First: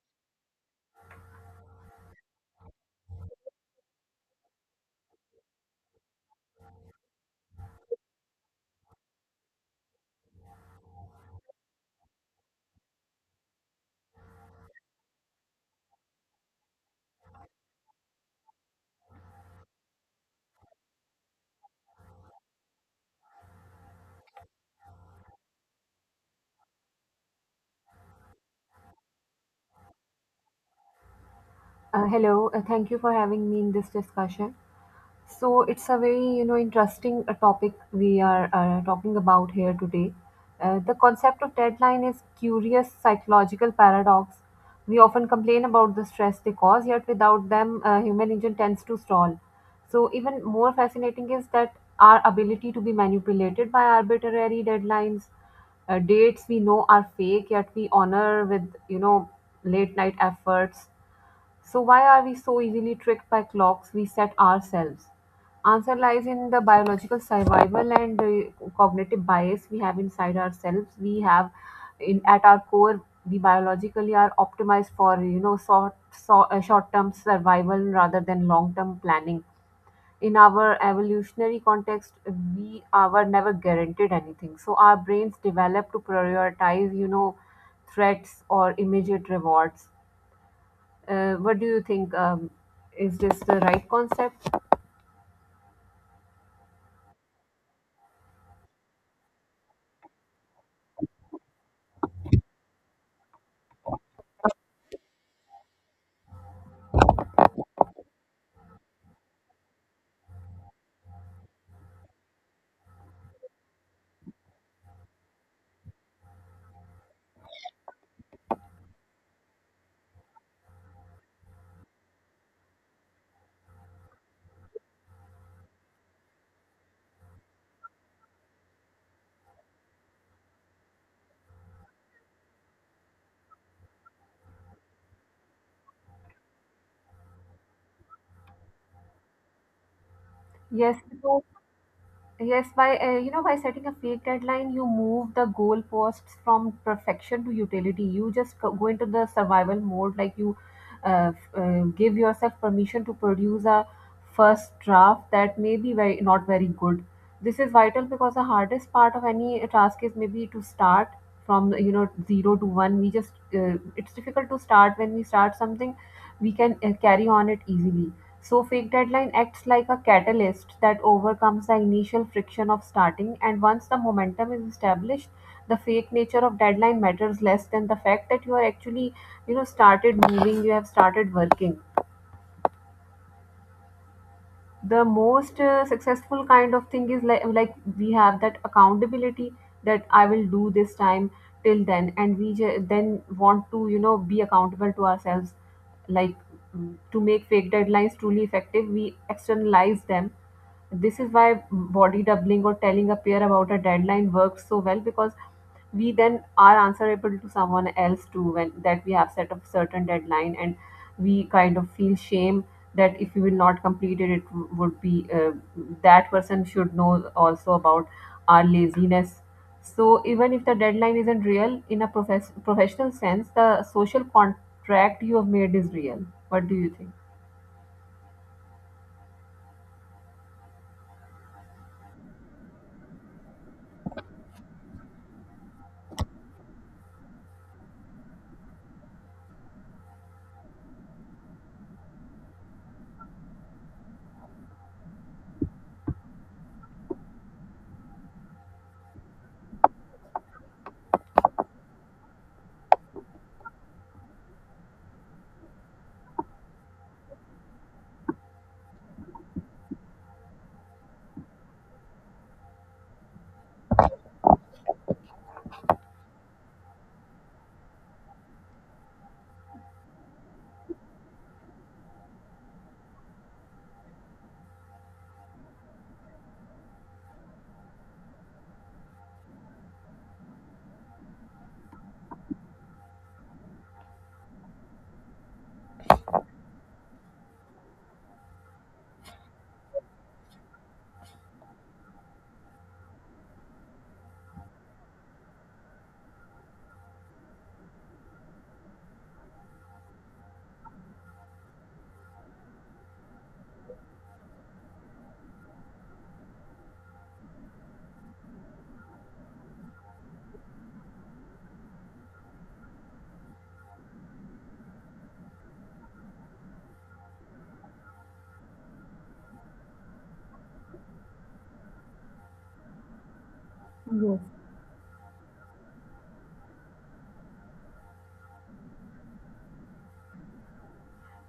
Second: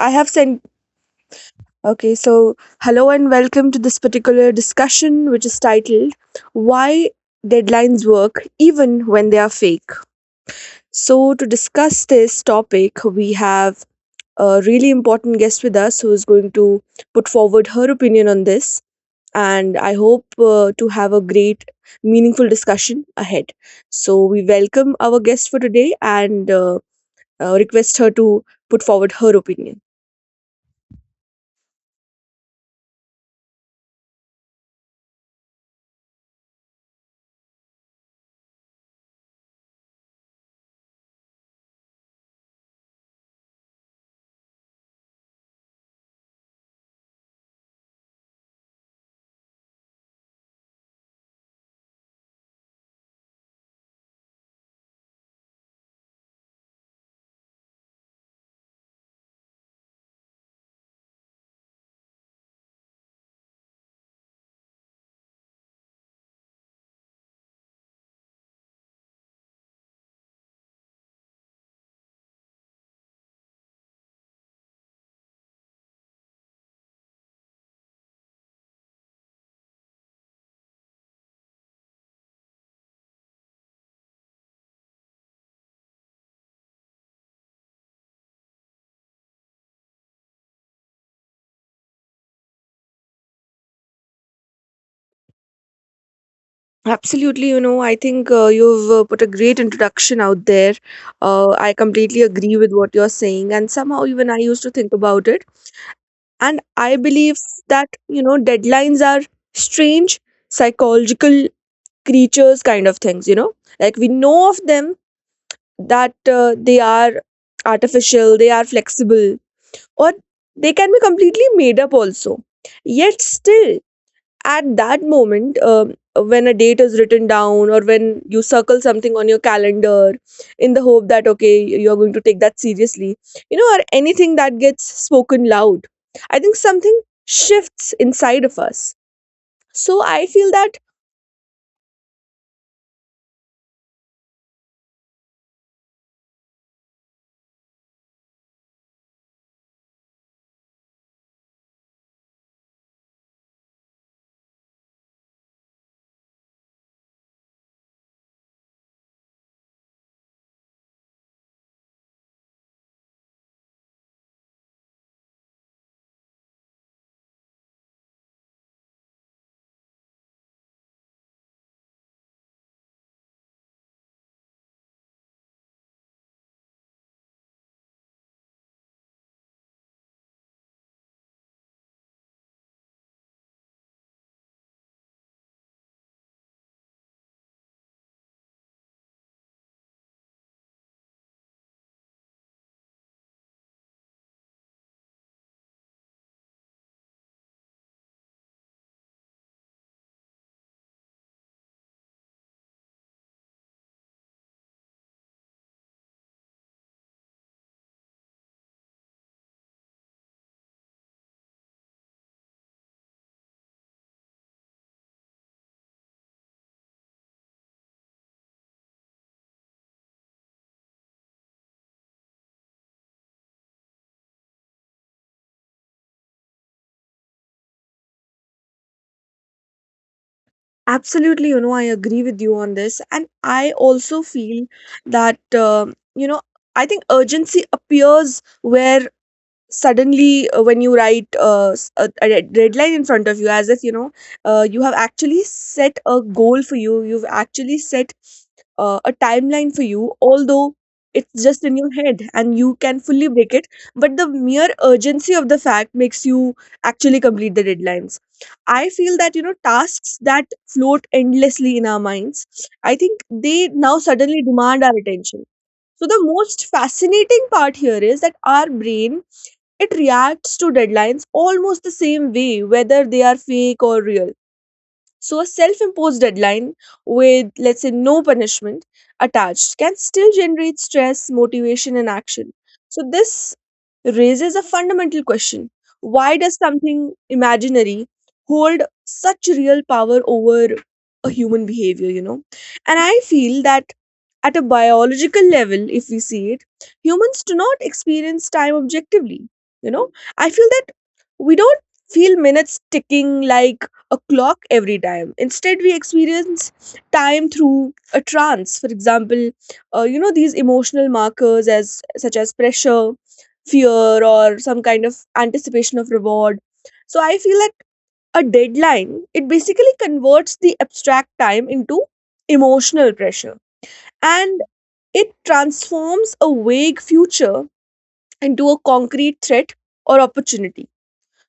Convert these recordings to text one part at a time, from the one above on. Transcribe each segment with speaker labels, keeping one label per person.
Speaker 1: I have sent. Okay, so hello and welcome to this particular discussion, which is titled "Why Deadlines Work Even When They Are Fake." So, to discuss this topic, we have a really important guest with us who is going to put forward her opinion on this. And I hope to have a great, meaningful discussion ahead. So, we welcome our guest for today and request her to put forward her opinion.
Speaker 2: Hello, thank you for having me in this discussion. So it's a very interesting topic we are talking about here today. The concept of deadline is curious psychological paradox. We often complain about the stress they cause, yet without them, human engine tends to stall. So even more fascinating is that our ability to be manipulated by arbitrary deadlines, dates we know are fake, yet we honor with late night efforts. So why are we so easily tricked by clocks we set ourselves? Answer lies in the biological survival and the cognitive bias we have inside ourselves. We have in at our core we biologically are optimized for short-term survival rather than long-term planning. In our evolutionary context, were never guaranteed anything. So our brains develop to prioritize, threats or immediate rewards. What do you think? Is this the right concept?
Speaker 1: Absolutely, you know, I think you've put a great introduction out there. I completely agree with what you're saying, and somehow even I used to think about it. And I believe that, you know, deadlines are strange, psychological creatures kind of things, you know, like we know of them that they are artificial, they are flexible, or they can be completely made up also. Yet still, at that moment when a date is written down or when you circle something on your calendar in the hope that okay you're going to take that seriously, you know, or anything that gets spoken loud, I think something shifts inside of us. So I feel that
Speaker 2: Yes, because yes, by by setting a fake deadline, you move the goalposts from perfection to utility. You just go into the survival mode, like you give yourself permission to produce a first draft that may be very not very good. This is vital because the hardest part of any task is maybe to start from zero to one. We just it's difficult to start. When we start something, we can carry on it easily. So fake deadline acts like a catalyst that overcomes the initial friction of starting, and once the momentum is established, the fake nature of deadline matters less than the fact that you are actually, started moving, you have started working. The most successful kind of thing is like we have that accountability that I will do this time till then, and we then want to, be accountable to ourselves, like to make fake deadlines truly effective, we externalize them. This is why body doubling or telling a peer about a deadline works so well, because we then are answerable to someone else too when that we have set a certain deadline, and we kind of feel shame that if we will not complete it it would be that person should know also about our laziness. So even if the deadline isn't real in a professional sense, the social contract you have made is real. What do you think?
Speaker 1: absolutely, you know, I agree with you on this, and I also feel that, you know, I think urgency appears where suddenly when you write a red line in front of you, as if, you know, you have actually set a goal for you, you've actually set a timeline for you, although it's just in your head and you can fully break it. But the mere urgency of the fact makes you actually complete the deadlines. I feel that, you know, tasks that float endlessly in our minds, I think they now suddenly demand our attention. So the most fascinating part here is that our brain, it reacts to deadlines almost the same way, whether they are fake or real. So, a self imposed deadline with, let's say, no punishment attached can still generate stress, motivation, and action. So, this raises a fundamental question: why does something imaginary hold such real power over a human behavior, you know? And I feel that at a biological level, if we see it, humans do not experience time objectively, you know? I feel that we don't feel minutes ticking like a clock every time. Instead, we experience time through a trance. For example, you know, these emotional markers as such as pressure, fear, or some kind of anticipation of reward. So I feel that a deadline, it basically converts the abstract time into emotional pressure,
Speaker 2: Yes.
Speaker 1: and it transforms a vague future into a concrete threat or opportunity.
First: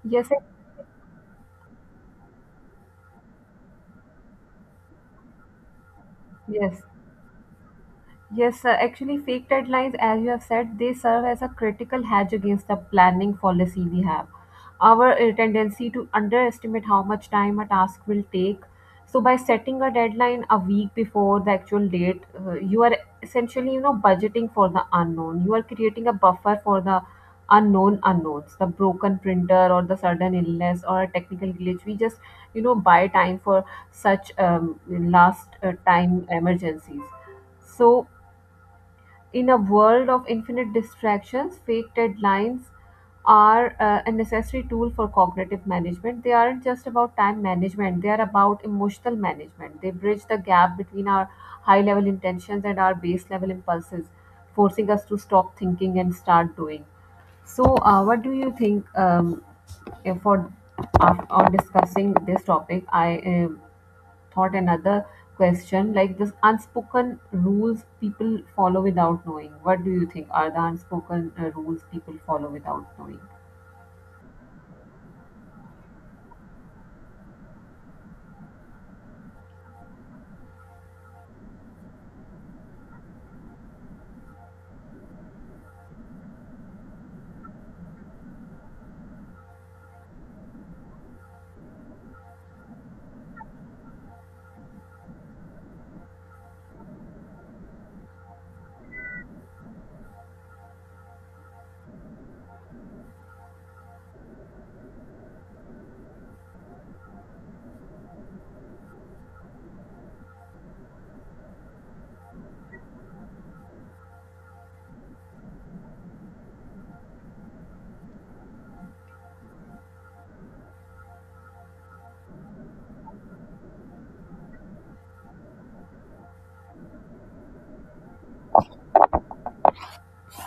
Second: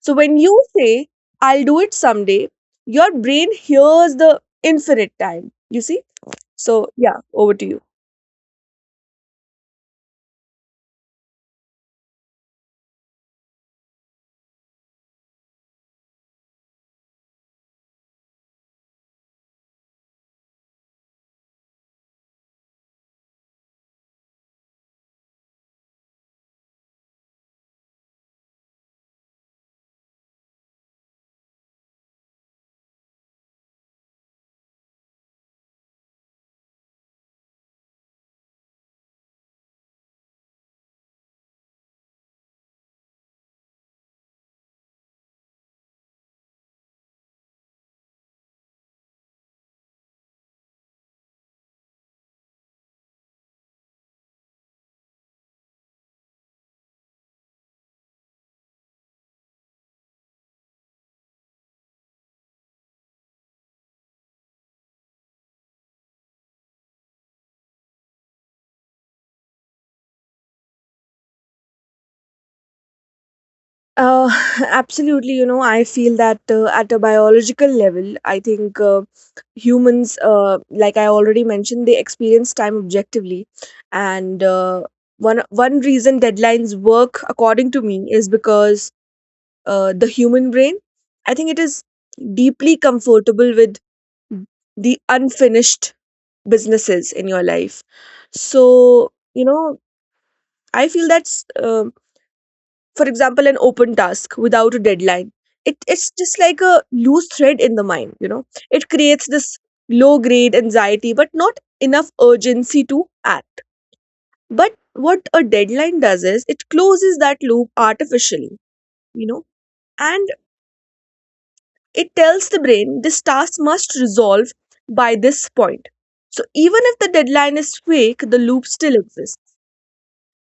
Speaker 1: So
Speaker 2: Yes,
Speaker 1: when
Speaker 2: I-
Speaker 1: you say, "I'll do it someday," your brain hears the infinite time, you see?
Speaker 2: yes.
Speaker 1: So, yeah, over to you.
Speaker 2: Yes, sir. Actually, fake deadlines, as you have said, they serve as a critical hedge against the planning fallacy we have. Our tendency to underestimate how much time a task will take. So, by setting a deadline a week before the actual date, you are essentially, budgeting for the unknown. You are creating a buffer for the unknown unknowns, the broken printer or the sudden illness or a technical glitch. We just, buy time for such last time emergencies. So in a world of infinite distractions, fake deadlines are a necessary tool for cognitive management. They aren't just about time management, they are about emotional management. They bridge the gap between our high level intentions and our base level impulses, forcing us to stop thinking and start doing. So, what do you think? If on discussing this topic? I thought another question like this unspoken rules people follow without knowing. What do you think are the unspoken rules people follow without knowing?
Speaker 1: Uh, absolutely. You know, I feel that at a biological level, I think humans, like I already mentioned, they experience time objectively. And one reason deadlines work, according to me, is because the human brain, I think it is deeply comfortable with the unfinished businesses in your life. So, you know, I feel that's, for example, an open task without a deadline. It's just like a loose thread in the mind, you know. It creates this low grade anxiety, but not enough urgency to act. But what a deadline does is it closes that loop artificially, you know, and it tells the brain this task must resolve by this point. So even if the deadline is fake, the loop still exists.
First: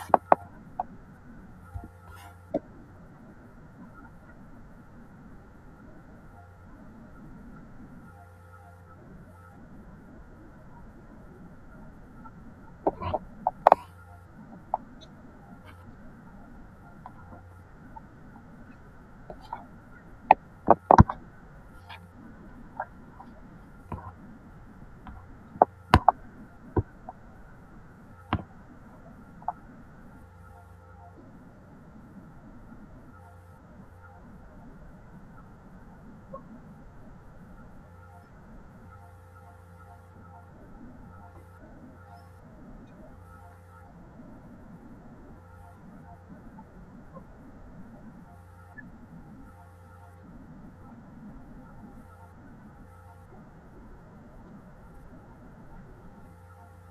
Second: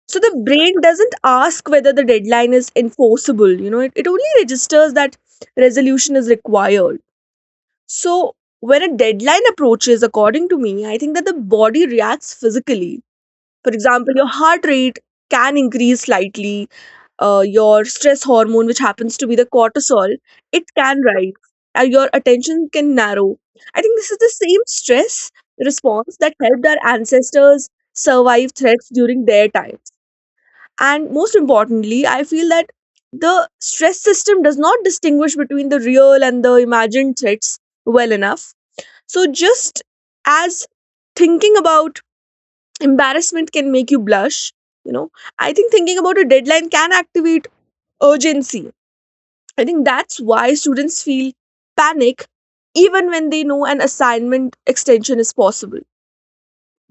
Speaker 1: So the brain doesn't ask whether the deadline is enforceable, you know, it only registers that resolution is required. So when a deadline approaches, according to me, I think that the body reacts physically. For example, your heart rate can increase slightly, your stress hormone, which happens to be the cortisol, it can rise, and your attention can narrow. I think this is the same stress response that helped our ancestors survive threats during their time. And most importantly, I feel that the stress system does not distinguish between the real and the imagined threats well enough. So just as thinking about embarrassment can make you blush, you know, I think thinking about a deadline can activate urgency. I think that's why students feel panic even when they know an assignment extension is possible,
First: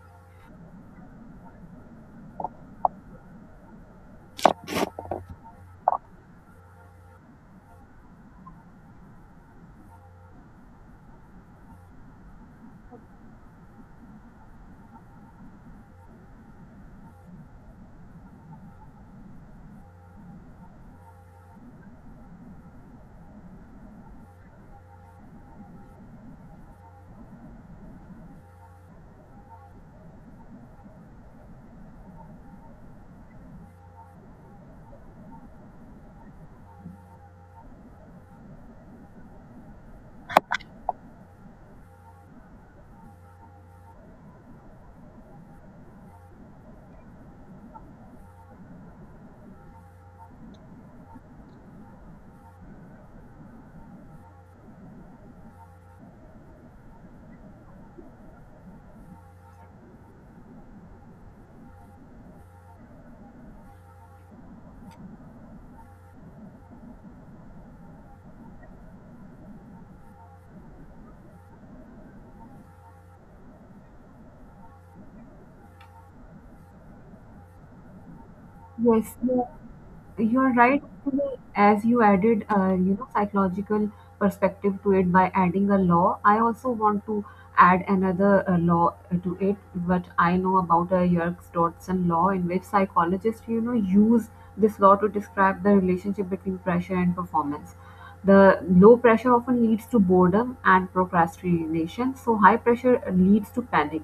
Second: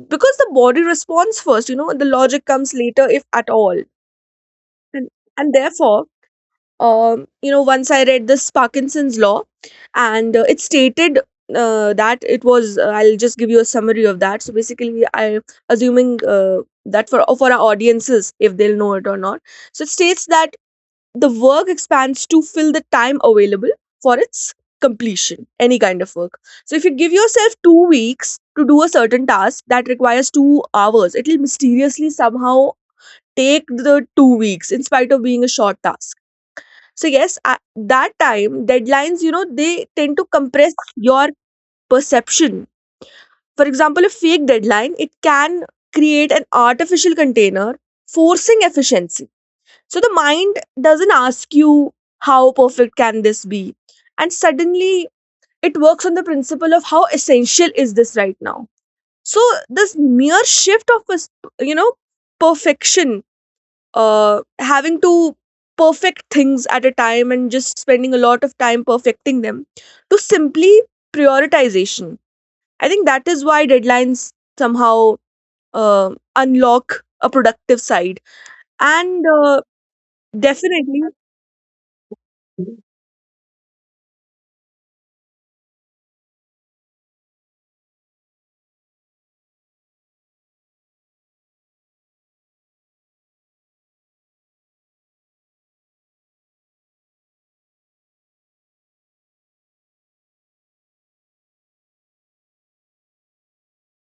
Speaker 1: because the body responds first, you know, the logic comes later, if at all. And, and therefore, you know, once I read this Parkinson's law, and it stated that it was. I'll just give you a summary of that. So basically, I assuming that for our audiences, if they'll know it or not. So it states that the work expands to fill the time available for its completion, any kind of work. So if you give yourself 2 weeks to do a certain task that requires 2 hours, it'll mysteriously somehow take the 2 weeks in spite of being a short task. So yes, I, that time deadlines, you know, they tend to compress your perception. For example, a fake deadline, it can create an artificial container, forcing efficiency. So the mind doesn't ask you how perfect can this be? And suddenly it works on the principle of how essential is this right now? So this mere shift of you know, perfection, having to perfect things at a time and just spending a lot of time perfecting them, to simply prioritization. I think that is why deadlines somehow unlock a productive side.
Speaker 2: Yes,
Speaker 1: And
Speaker 2: yeah. You are right,
Speaker 1: definitely,
Speaker 2: actually, as you added psychological perspective to it by adding a law. I also want to add another law to it. What I know about a Yerkes-Dodson law, in which psychologists use this law to describe the relationship between pressure and performance. The low pressure often leads to boredom and procrastination, so high pressure leads to panic,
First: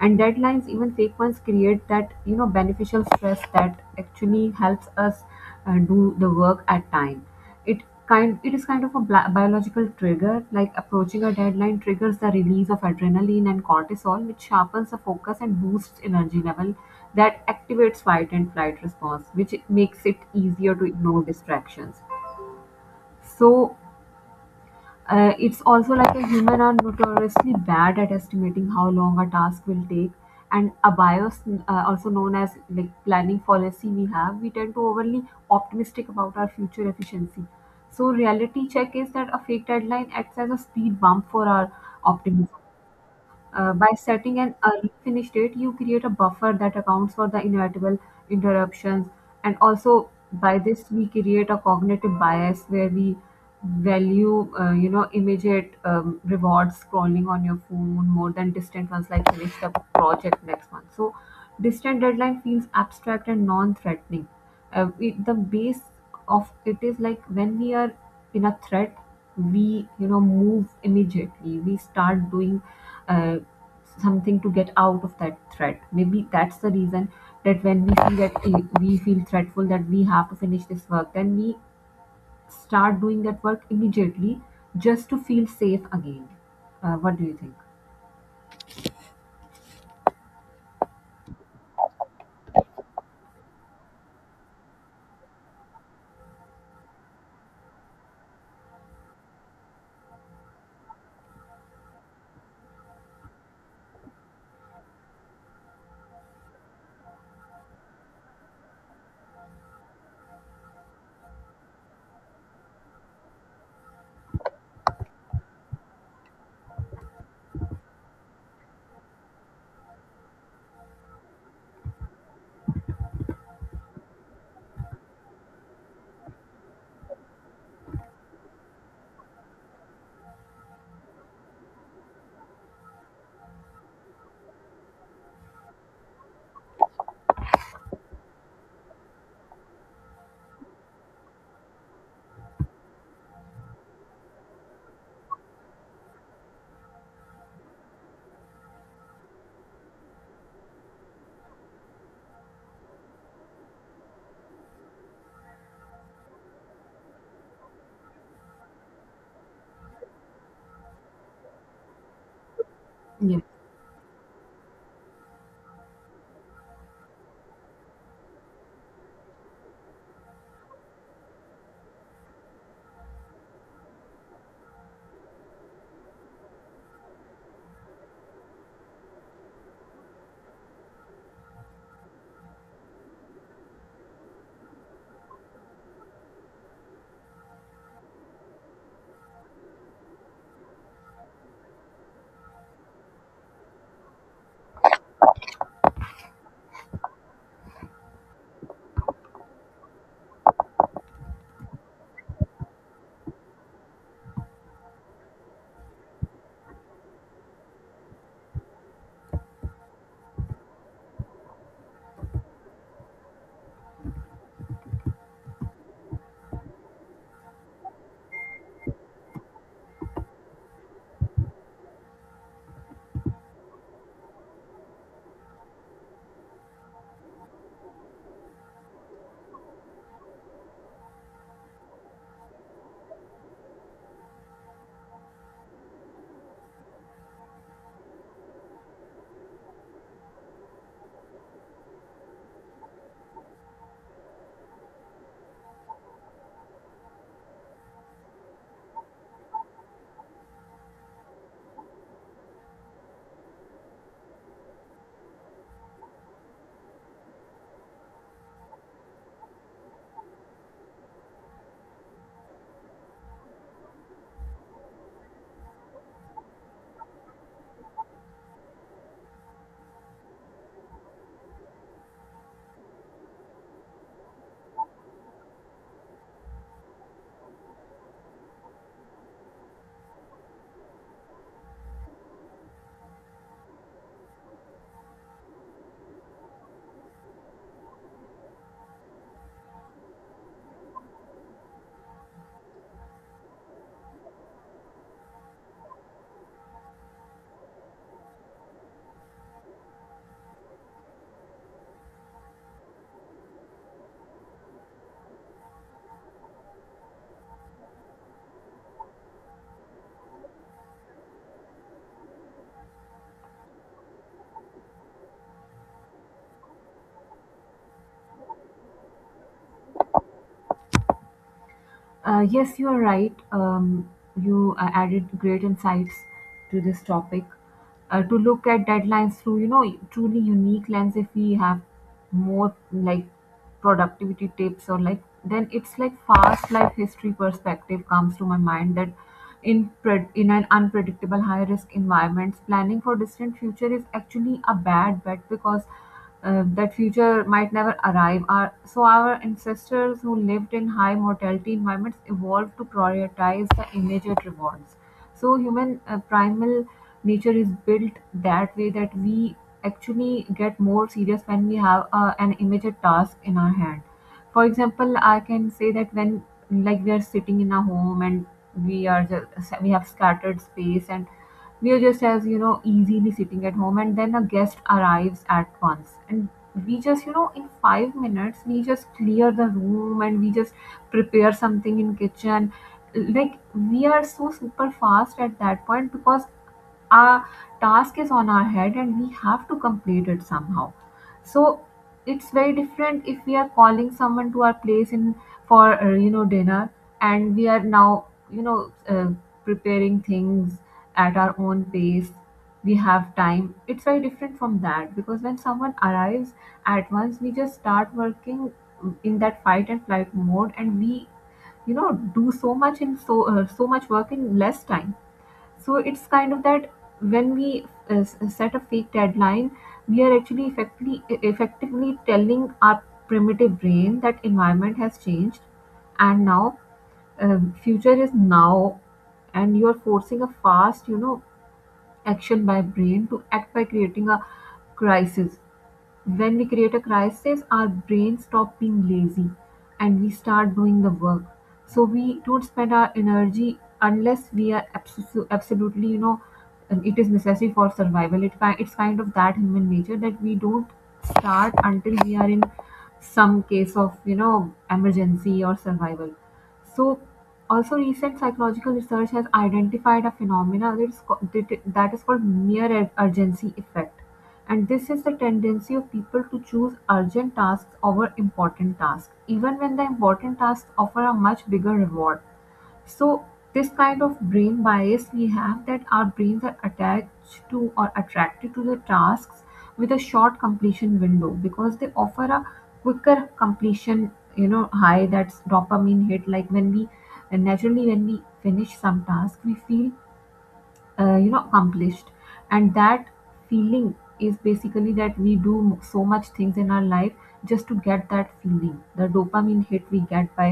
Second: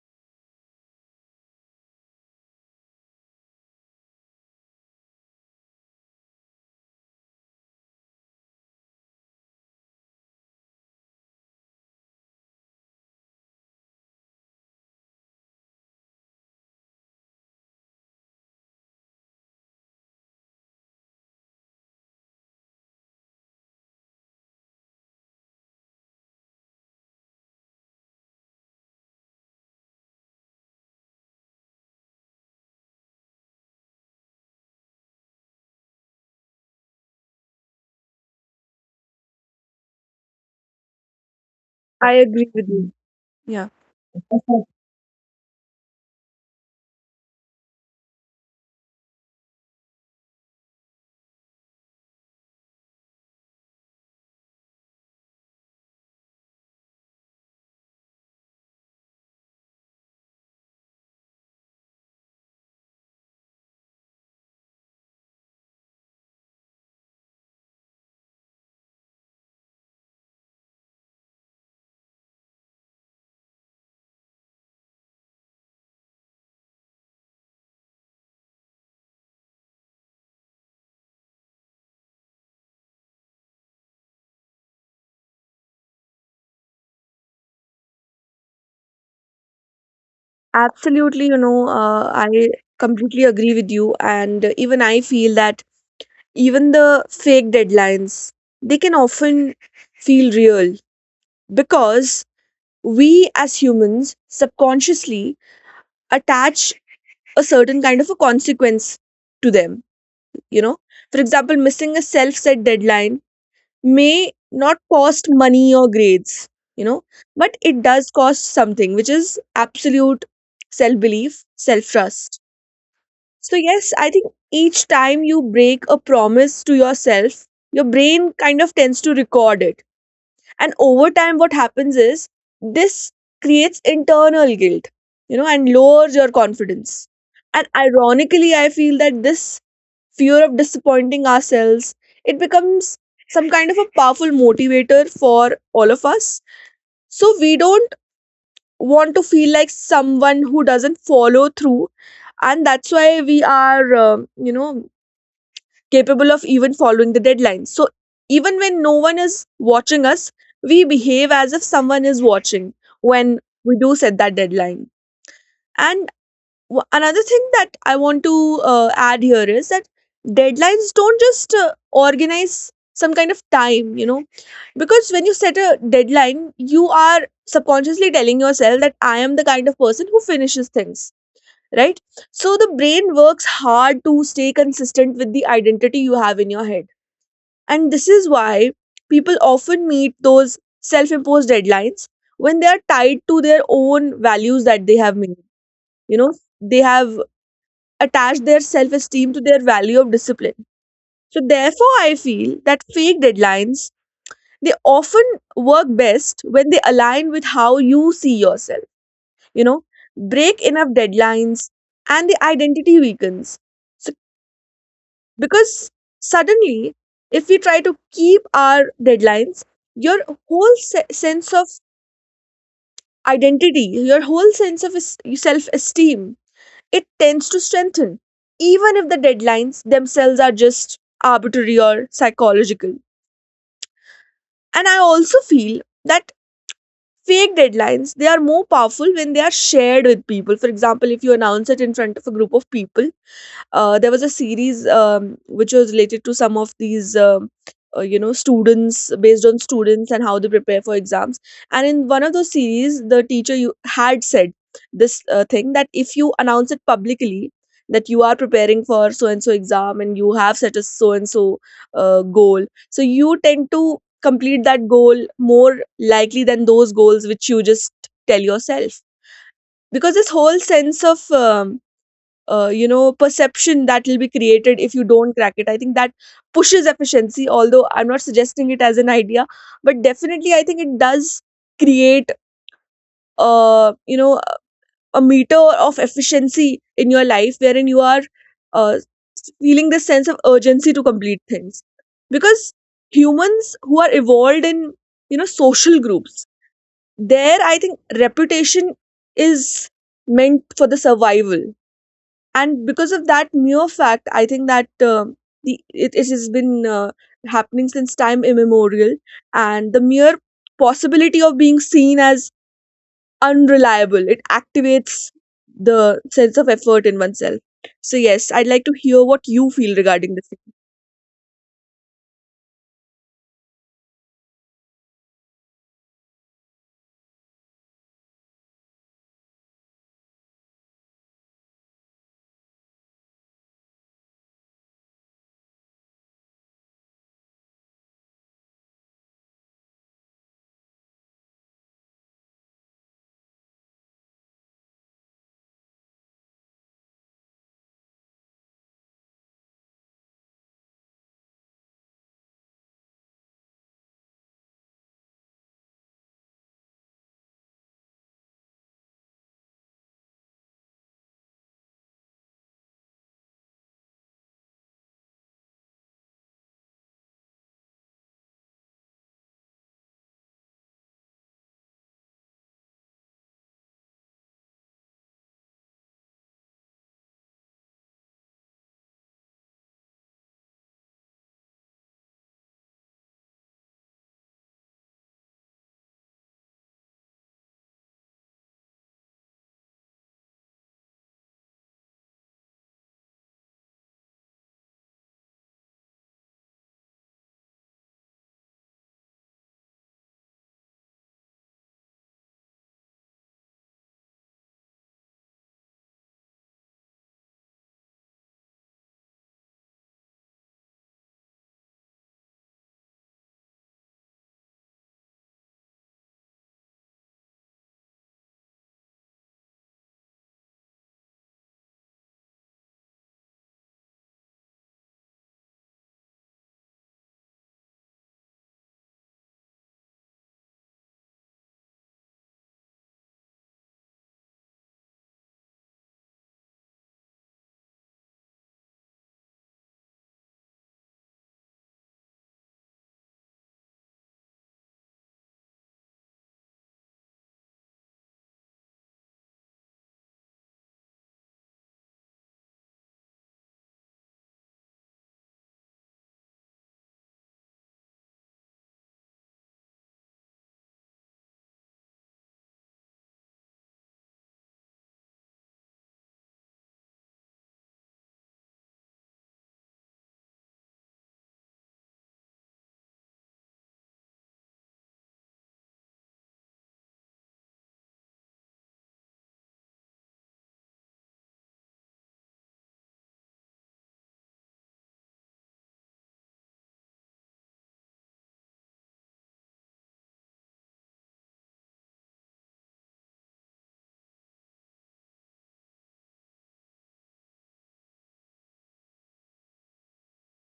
Speaker 2: and deadlines, even fake ones, create that beneficial stress that actually helps us and do the work at time. it it is kind of a biological trigger. Like approaching a deadline triggers the release of adrenaline and cortisol, which sharpens the focus and boosts energy level. That activates fight and flight response, which makes it easier to ignore distractions. So it's also like a human are notoriously bad at estimating how long a task will take, and a bias also known as like planning fallacy we have. We tend to overly optimistic about our future efficiency. So reality check is that a fake deadline acts as a speed bump for our
Speaker 1: I
Speaker 2: optimism.
Speaker 1: agree with you. Yeah.
Speaker 2: By setting an early finish date, you create a buffer that accounts for the inevitable interruptions. And also, by this, we create a cognitive bias where we value, immediate rewards scrolling on your phone more than distant ones, like finish the project next month. So, distant deadline feels abstract and non-threatening. The base of it is like when we are in a threat we move immediately, we start doing uh, something to get out of that threat. Maybe that's the reason that when we see that we feel threatful that we have to finish this work, then we start doing that work immediately just to feel safe again. What do you think?
Speaker 1: Absolutely, you know, I completely agree with you, and even I feel that even the fake deadlines, they can often feel real because we as humans subconsciously attach a certain kind of a consequence to them, you know. For example, missing a self set deadline may not cost money or grades, you know, but it does cost something which is absolute, self belief, self trust. So yes, I think each time you break a promise to yourself, your brain kind of tends to record it. And over time, what happens is this creates internal guilt, you know, and lowers your confidence. And ironically, I feel that this fear of disappointing ourselves, it becomes some kind of a powerful motivator for all of us. So we don't want to feel like someone who doesn't follow through. And that's why we are, you know, capable of even following the deadlines. So even when no one is watching us, we behave as if someone is watching when
Speaker 2: Yeah.
Speaker 1: we do set that deadline. And another thing that I want to add here is that deadlines don't just organize some kind of time, you know, because when you set a deadline, you are subconsciously telling yourself that I am the kind of person who finishes things, right? So the brain works hard to stay consistent with the identity you have in your head. And this is why people often meet those self imposed deadlines when they are tied to their own values that they have made. You know, they have attached their self esteem to their value of discipline. So, therefore, I feel that fake deadlines, they often work best when they align with how you see yourself. You know, break enough deadlines and the identity weakens. So because suddenly, if we try to keep our deadlines, your whole sense of identity, your whole sense of self-esteem, it tends to strengthen even if the deadlines themselves are just arbitrary or psychological. And I also feel that fake deadlines, they are more powerful when they are shared with people. For example, if you announce it in front of a group of people. There was a series which was related to some of these, you know, students, based on students and how they prepare for exams. And in one of those series, the teacher you had said this thing that if you announce it publicly that you are preparing for so and so exam and you have set a so and so goal, so you tend to complete that goal more likely than those goals which you just tell yourself. Because this whole sense of you know, perception that will be created if you don't crack it. I think that pushes efficiency, although I'm not suggesting it as an idea, but definitely I think it does create, you know, a meter of efficiency in your life wherein you are uh, feeling this sense of urgency to complete things. Because humans who are evolved in, social groups, there I think reputation is meant for the survival. And because of that mere fact, I think that it has been happening since time immemorial, and the mere possibility of being seen as unreliable, it activates the sense of effort in oneself. So yes, I'd like to hear what you feel regarding this.
Speaker 2: Yes, you are right. You added great insights to this topic. To look at deadlines through, truly unique lens. If we have more like productivity tips or like, then it's like fast life history perspective comes to my mind that in an unpredictable high risk environments, planning for distant future is actually a bad bet because that future might never arrive. So our ancestors who lived in high mortality environments evolved to prioritize the immediate rewards. So human primal nature is built that way that we actually get more serious when we have an immediate task in our hand. For example, I can say that when like we are sitting in a home and we have scattered space and we are just as easily sitting at home, and then a guest arrives at once, and we just in 5 minutes we just clear the room and we just prepare something in kitchen, like we are so super fast at that point because our task is on our head and we have to complete it somehow. So it's very different if we are calling someone to our place in for dinner, and we are now preparing things at our own pace. We have time. It's very different from that, because when someone arrives at once we just start working in that fight and flight mode, and we do so much in so much work in less time. So it's kind of that when we set a fake deadline, we are actually effectively effectively telling our primitive brain that environment has changed and now future is now, and you are forcing a fast action by brain to act by creating a crisis. When we create a crisis our brain stop being lazy and we start doing the work. So we don't spend our energy unless we are absolutely and it is necessary for survival. It's kind of that human nature that we don't start until we are in some case of emergency or survival. So, also recent psychological research has identified a phenomena that is called mere urgency effect. And this is the tendency of people to choose urgent tasks over important tasks, even when the important tasks offer a much bigger reward. So this kind of brain bias we have, that our brains are attached to or attracted to the tasks with a short completion window because they offer a quicker completion you know high that's dopamine hit. Like when we naturally when we finish some task, we feel you know, accomplished. And that feeling is basically that we do so much things in our life just to get that feeling, the dopamine hit we get by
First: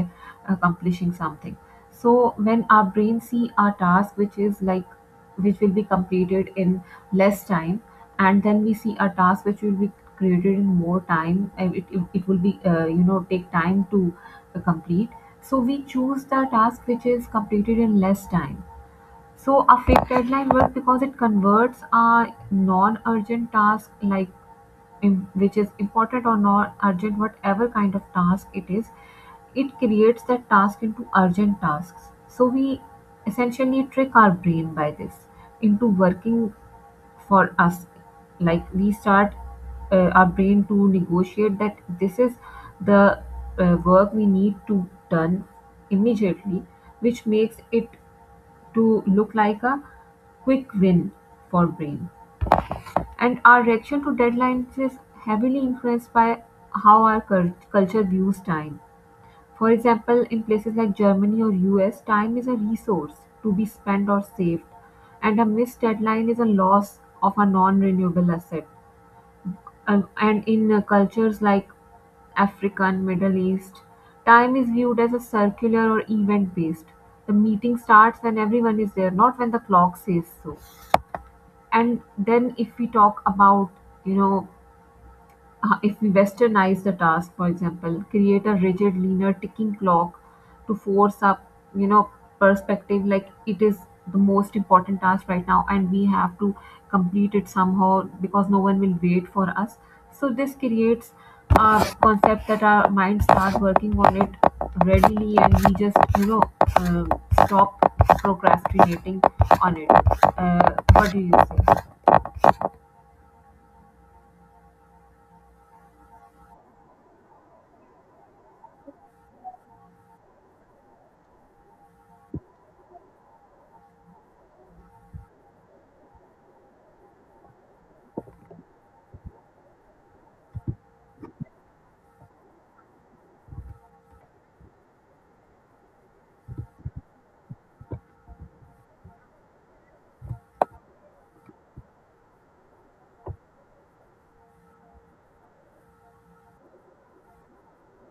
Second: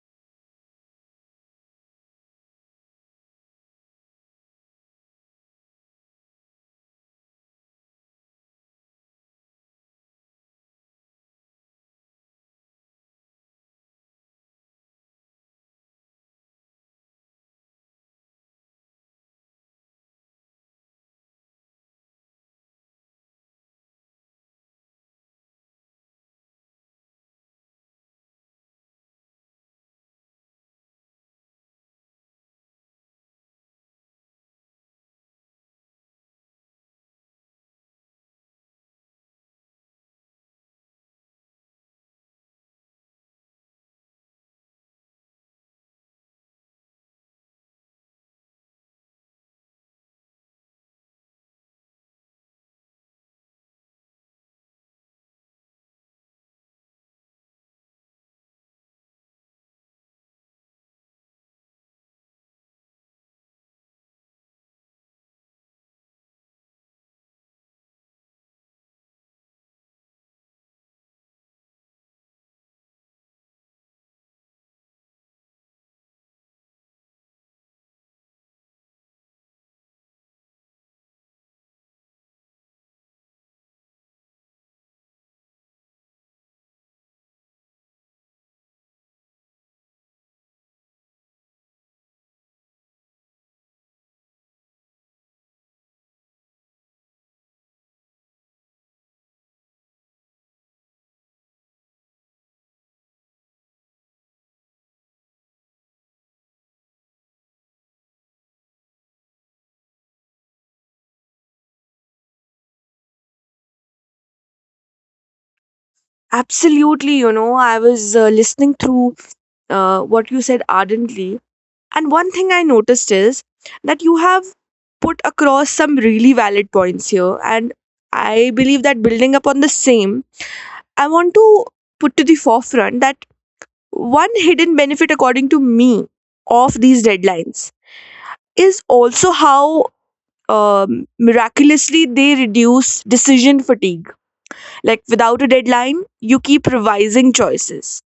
Speaker 2: accomplishing something. So when our brain see our task which is like, which will be completed in less time, and then we see a task which will be created in more time and it will be you know, take time to complete, so we choose the task which is completed in less time. So affect deadline works because it converts a non-urgent task, like which is important or not urgent, whatever kind of task it is, it creates that task into urgent tasks, so we essentially trick our brain by this into working for us. Like we start our brain to negotiate that this is the work we need to done immediately, which makes it to look like a quick win for Brain. And our reaction to deadlines is heavily influenced by how our culture views time. For example, in places like Germany or US, time is a resource to be spent or saved, and a missed deadline is a loss of a non renewable asset. And in cultures like Africa and Middle East, time is viewed as a circular or event based. The meeting starts when everyone is there, not when the clock says so. And then if we talk about, you know, if we westernize the task, for example, create a rigid, linear ticking clock to force up, you know, perspective, like it is the most important task right now and we have to complete it somehow because no one will wait for us. So this creates a concept that our minds start working on it readily, and we just, you know, um stop procrastinating on it. What do you say?
Speaker 1: Absolutely, you know, I was listening through what you said ardently, and one thing I noticed is that you have put across some really valid points here. And I believe that building upon the same, I want to put to the forefront that one hidden benefit, according to me, of these deadlines is also how miraculously they reduce decision fatigue. Like, without a deadline, you keep revising choices.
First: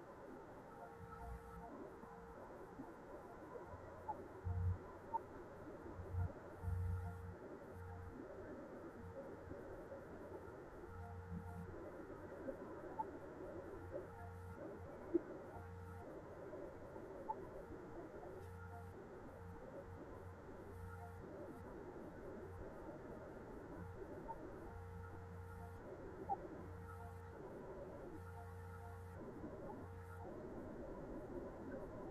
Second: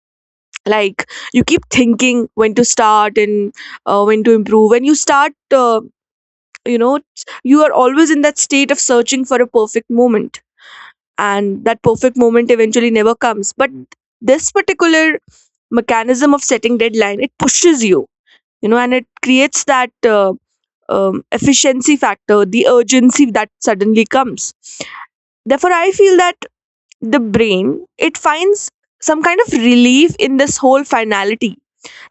Speaker 1: Like, you keep thinking when to start and when to improve. And you start you know you are always in that state of searching for a perfect moment, and that perfect moment eventually never comes. But this particular mechanism of setting deadline, it pushes you, you know, and it creates that efficiency factor, the urgency that suddenly comes. Therefore, I feel that the brain, it finds some kind of relief in this whole finality.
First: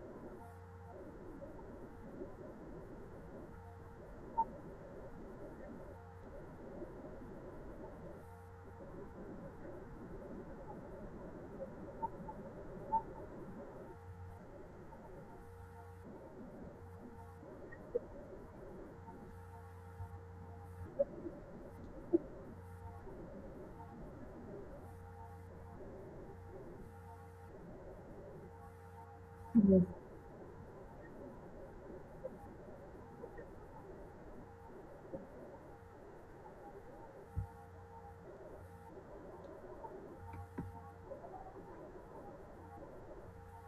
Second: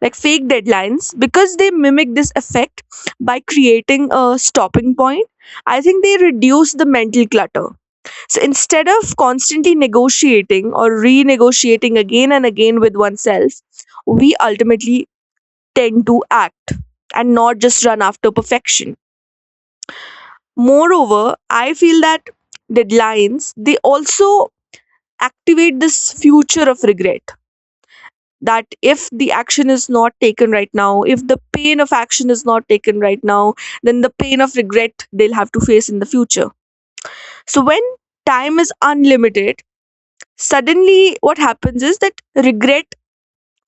Speaker 1: Like fake deadlines, because they mimic this effect by creating a stopping point, I think they reduce the mental clutter. So instead of constantly negotiating or renegotiating again and again with oneself, we ultimately tend to act and not just run after perfection. Moreover, I feel that deadlines, they also activate this future of regret, that if the action is not taken right now, if the pain of action is not taken right now, then the pain of regret they'll have to face in the future. So when time is unlimited, suddenly what happens is that regret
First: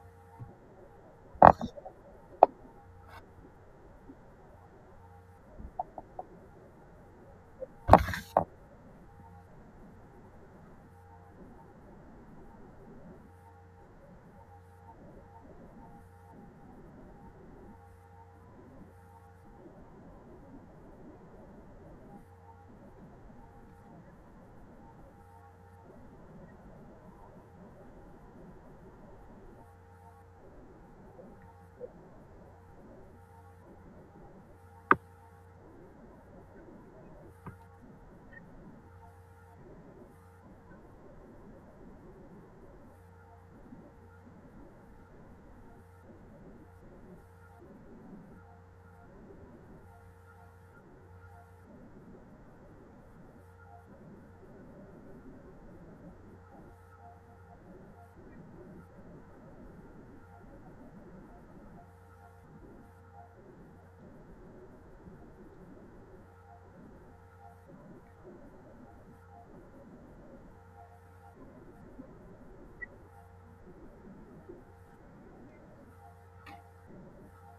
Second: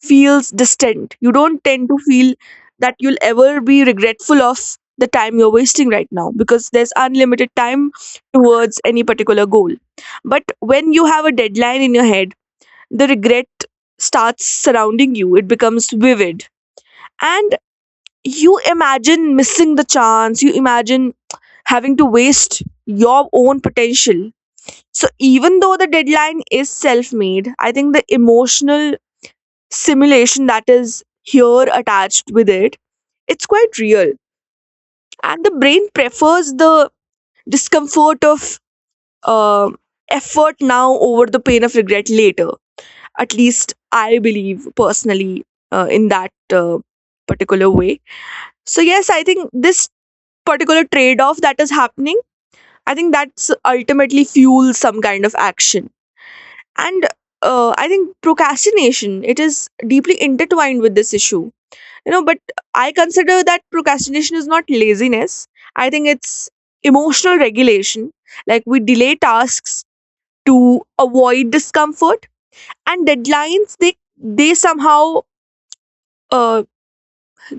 Speaker 1: feels distant. You don't tend to feel that you'll ever be regretful of the time you're wasting right now, because there's unlimited time towards any particular goal. But when you have a deadline in your head, the regret starts surrounding you. It becomes vivid, and you imagine missing the chance, you imagine having to waste your own potential. So, even though the deadline is self made, I think the emotional simulation that is here attached with it, it's quite real, and the brain prefers the discomfort of uh, effort now over the pain of regret later, at least I believe personally, in that particular way. So yes, I think this particular trade off that is happening, I think that's ultimately fuels some kind of action. And I think procrastination, it is deeply intertwined with this issue. You know, but I consider that procrastination is not laziness. I think it's emotional regulation. Like we delay tasks to avoid discomfort, and deadlines, they somehow uh,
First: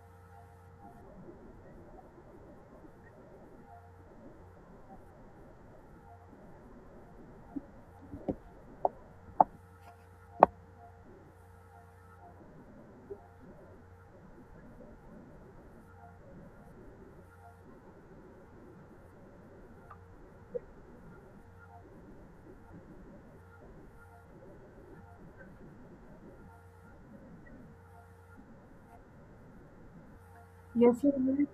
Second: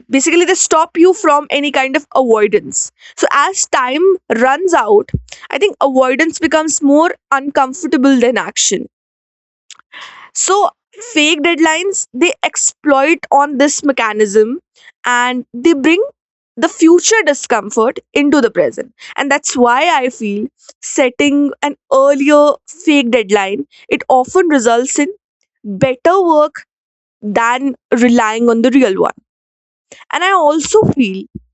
Speaker 1: basically they stop you from any kind of avoidance. So as time runs out, I think avoidance becomes more uncomfortable than action. So fake deadlines, they exploit on this mechanism, and they bring the future discomfort into the present. And that's why I feel setting an earlier fake deadline, it often results in better work than relying on the real one. And I also
Speaker 2: Yes, yes,
Speaker 1: feel
Speaker 2: you.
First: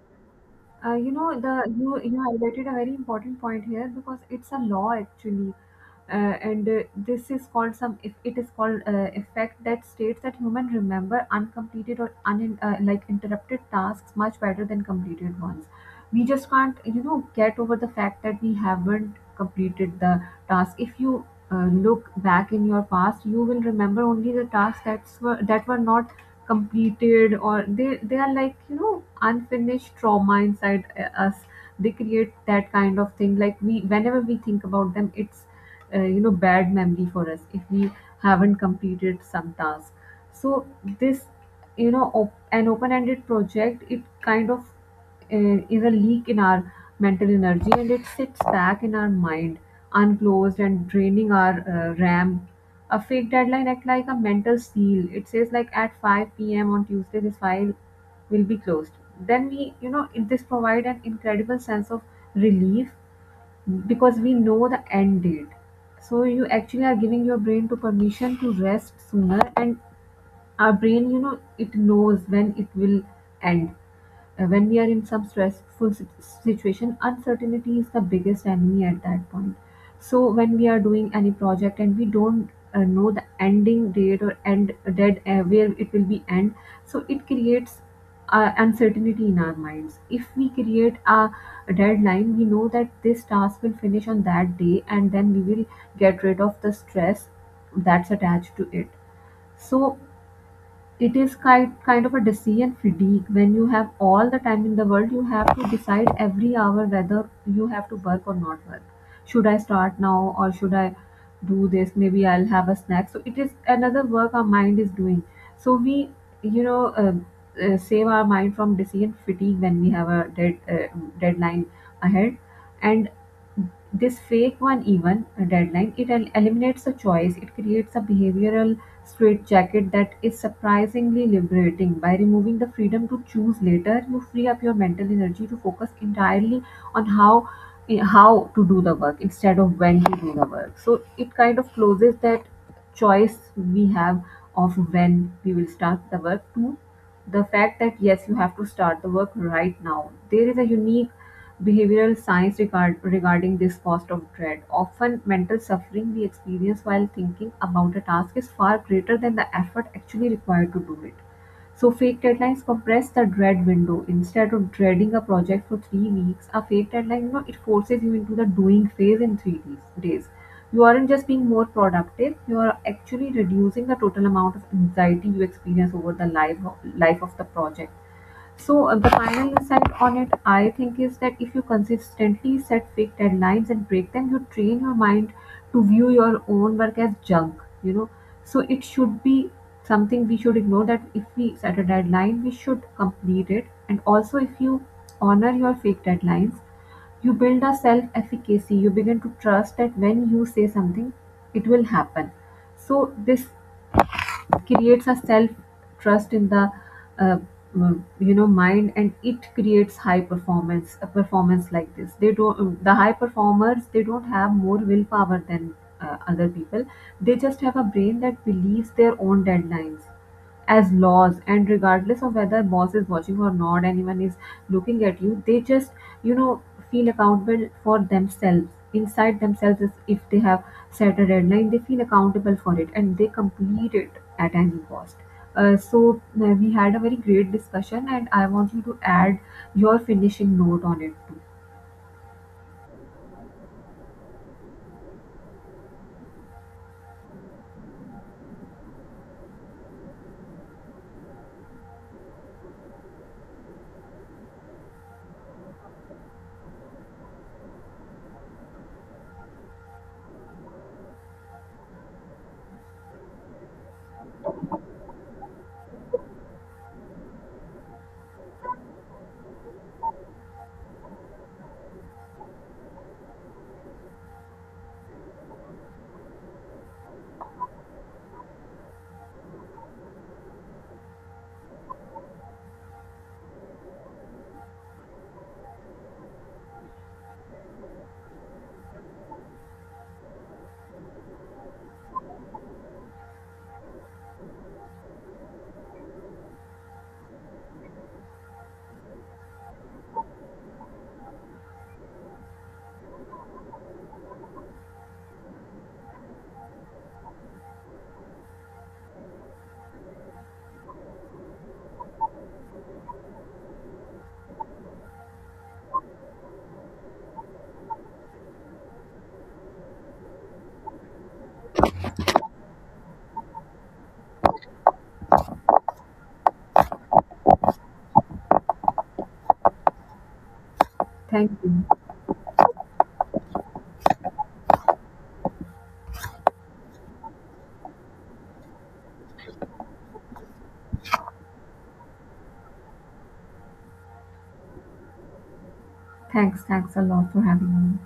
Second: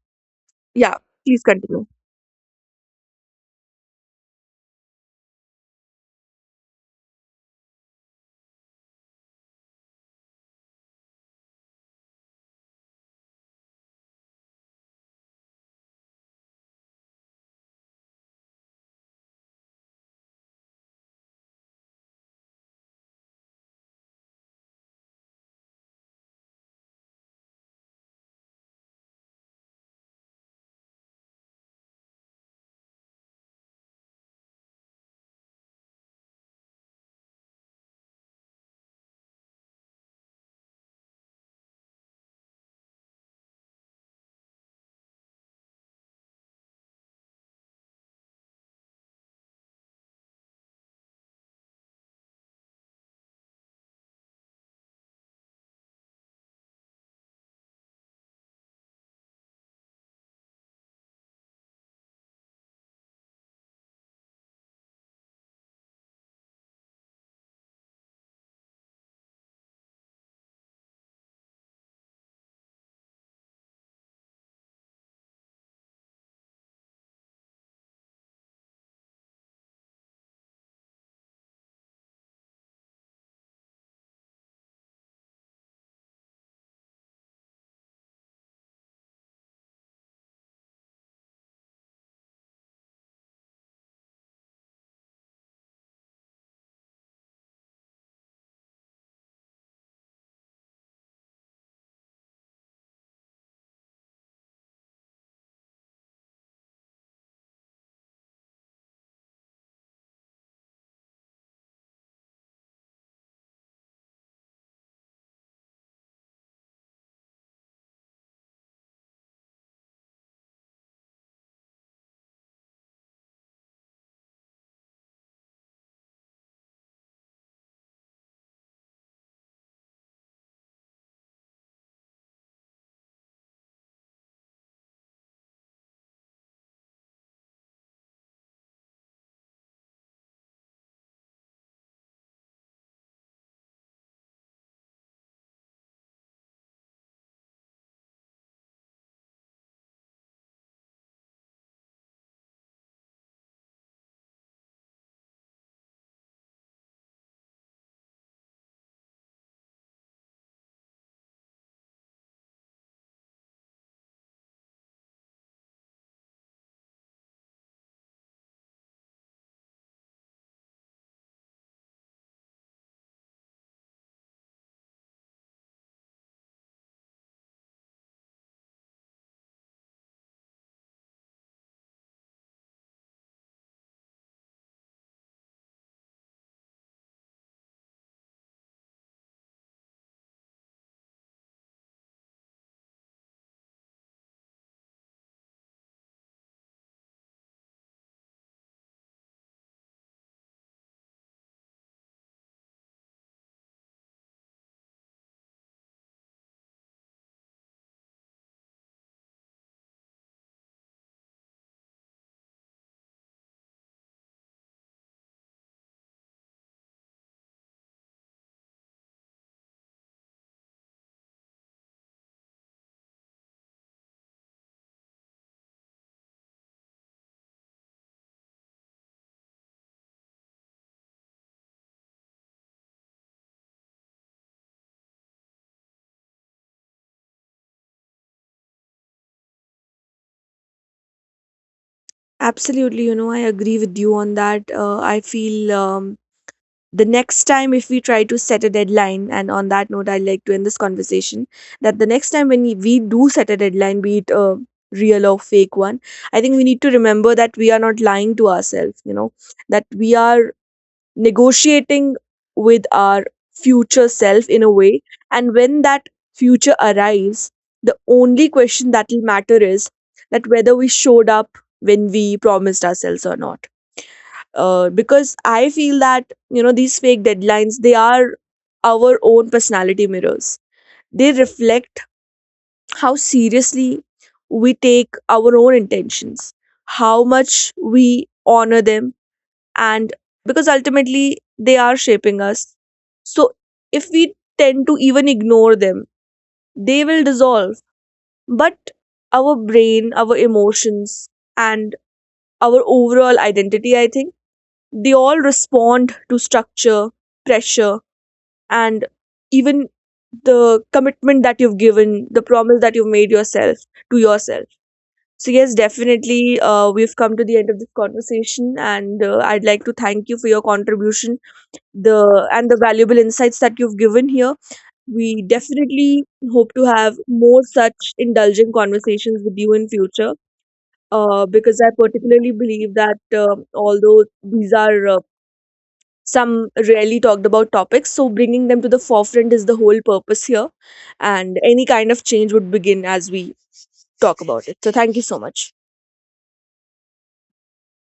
Speaker 1: Yeah,
Speaker 2: You know
Speaker 1: please
Speaker 2: the
Speaker 1: continue.
Speaker 2: you you highlighted a very important point here, because it's a law actually. And This is called some, if it is called effect, that states that human remember uncompleted or un like interrupted tasks much better than completed ones. We just can't you know get over the fact that we haven't completed the task. If you look back in your past, you will remember only the tasks that were not completed, or they are like you know unfinished trauma inside us. They create that kind of thing, like we whenever we think about them it's you know bad memory for us if we haven't completed some task. So this you know an open-ended project, it kind of is a leak in our mental energy and it sits back in our mind unclosed and draining our ram. A fake deadline act like a mental seal, it says like at 5 p.m on tuesday this file will be closed. Then we, you know, this provide an incredible sense of relief because we know the end date. So you actually are giving your brain to permission to rest sooner, and our brain you know it knows when it will end. When we are in some stressful situation, uncertainty is the biggest enemy at that point. So when we are doing any project and we don't know the ending date or end dead where it will be end, so it creates uncertainty in our minds. If we create a deadline, we know that this task will finish on that day, and then we will get rid of the stress that's attached to it. So it is kind of a decision fatigue: when you have all the time in the world, you have to decide every hour whether you have to work or not work. Should I start now, or should I do this, maybe I'll have a snack? So it is another work our mind is doing. So we, you know, save our mind from decision fatigue when we have a deadline ahead. And this fake one, even a deadline, it eliminates the choice. It creates a behavioral straitjacket that is surprisingly liberating. By removing the freedom to choose later, you free up your mental energy to focus entirely on how to do the work instead of when to do the work. So it kind of closes that choice we have of when we will start the work, to the fact that yes, you have to start the work right now. There is a unique behavioral science regarding this: cost of dread, often mental suffering we experience while thinking about a task is far greater than the effort actually required to do it. So fake deadlines compress the dread window. Instead of dreading a project for 3 weeks, a fake deadline, you know, it forces you into the doing phase in three days. You aren't just being more productive; you are actually reducing the total amount of anxiety you experience over the life of the project. So the final insight on it, I think, is that if you consistently set fake deadlines and break them, you train your mind to view your own work as junk. You know, so it should be something we should ignore. That if we set a deadline, we should complete it. And also, if you honor your fake deadlines, you build a self efficacy. You begin to trust that when you say something, it will happen. So this creates a self trust in the uh, you know mind, and it creates high performance. A performance like this, they don't the high performers, they don't have more willpower than other people. They just have a brain that believes their own deadlines as laws, and regardless of whether boss is watching or not, anyone is looking at you, they just you know feel accountable for themselves inside themselves. Is if they have set a deadline, they feel accountable for it and they complete it at any cost. So we had a very great discussion, and I want you to add your finishing note on it too.
Speaker 1: Absolutely, you know, I agree with you on that. I feel the next time if we try to set a deadline, and on that note, I like to end this conversation, that the next time when we do set a deadline, be it a real or fake one, I think we need to remember that we are not lying to ourselves, you know, that we are negotiating with our future self in a way. And when that future arrives, the only question that will matter is that whether we showed up when we promised ourselves or not. Because I feel that, you know, these fake deadlines, they are our own personality mirrors. They reflect how seriously we take our own intentions, how much we honor them, and because ultimately they are shaping us. So if we tend to even ignore them, they will dissolve. But our brain, our emotions, and our overall identity, I think, they all respond to structure, pressure, and even the commitment that you've given, the promise that you've made yourself to yourself. So, yes, definitely, we've come to the end of this conversation, and I'd like to thank you for your contribution the and the valuable insights that you've given here. We definitely hope to have more such indulgent conversations with you in future. Uh,
Speaker 2: Thank you.
Speaker 1: because I particularly believe that although these are some rarely talked about topics, so bringing them to the forefront is the whole purpose here, and any kind of change would begin as we talk about it. So thank you so much.
Speaker 2: Thanks a lot for having me.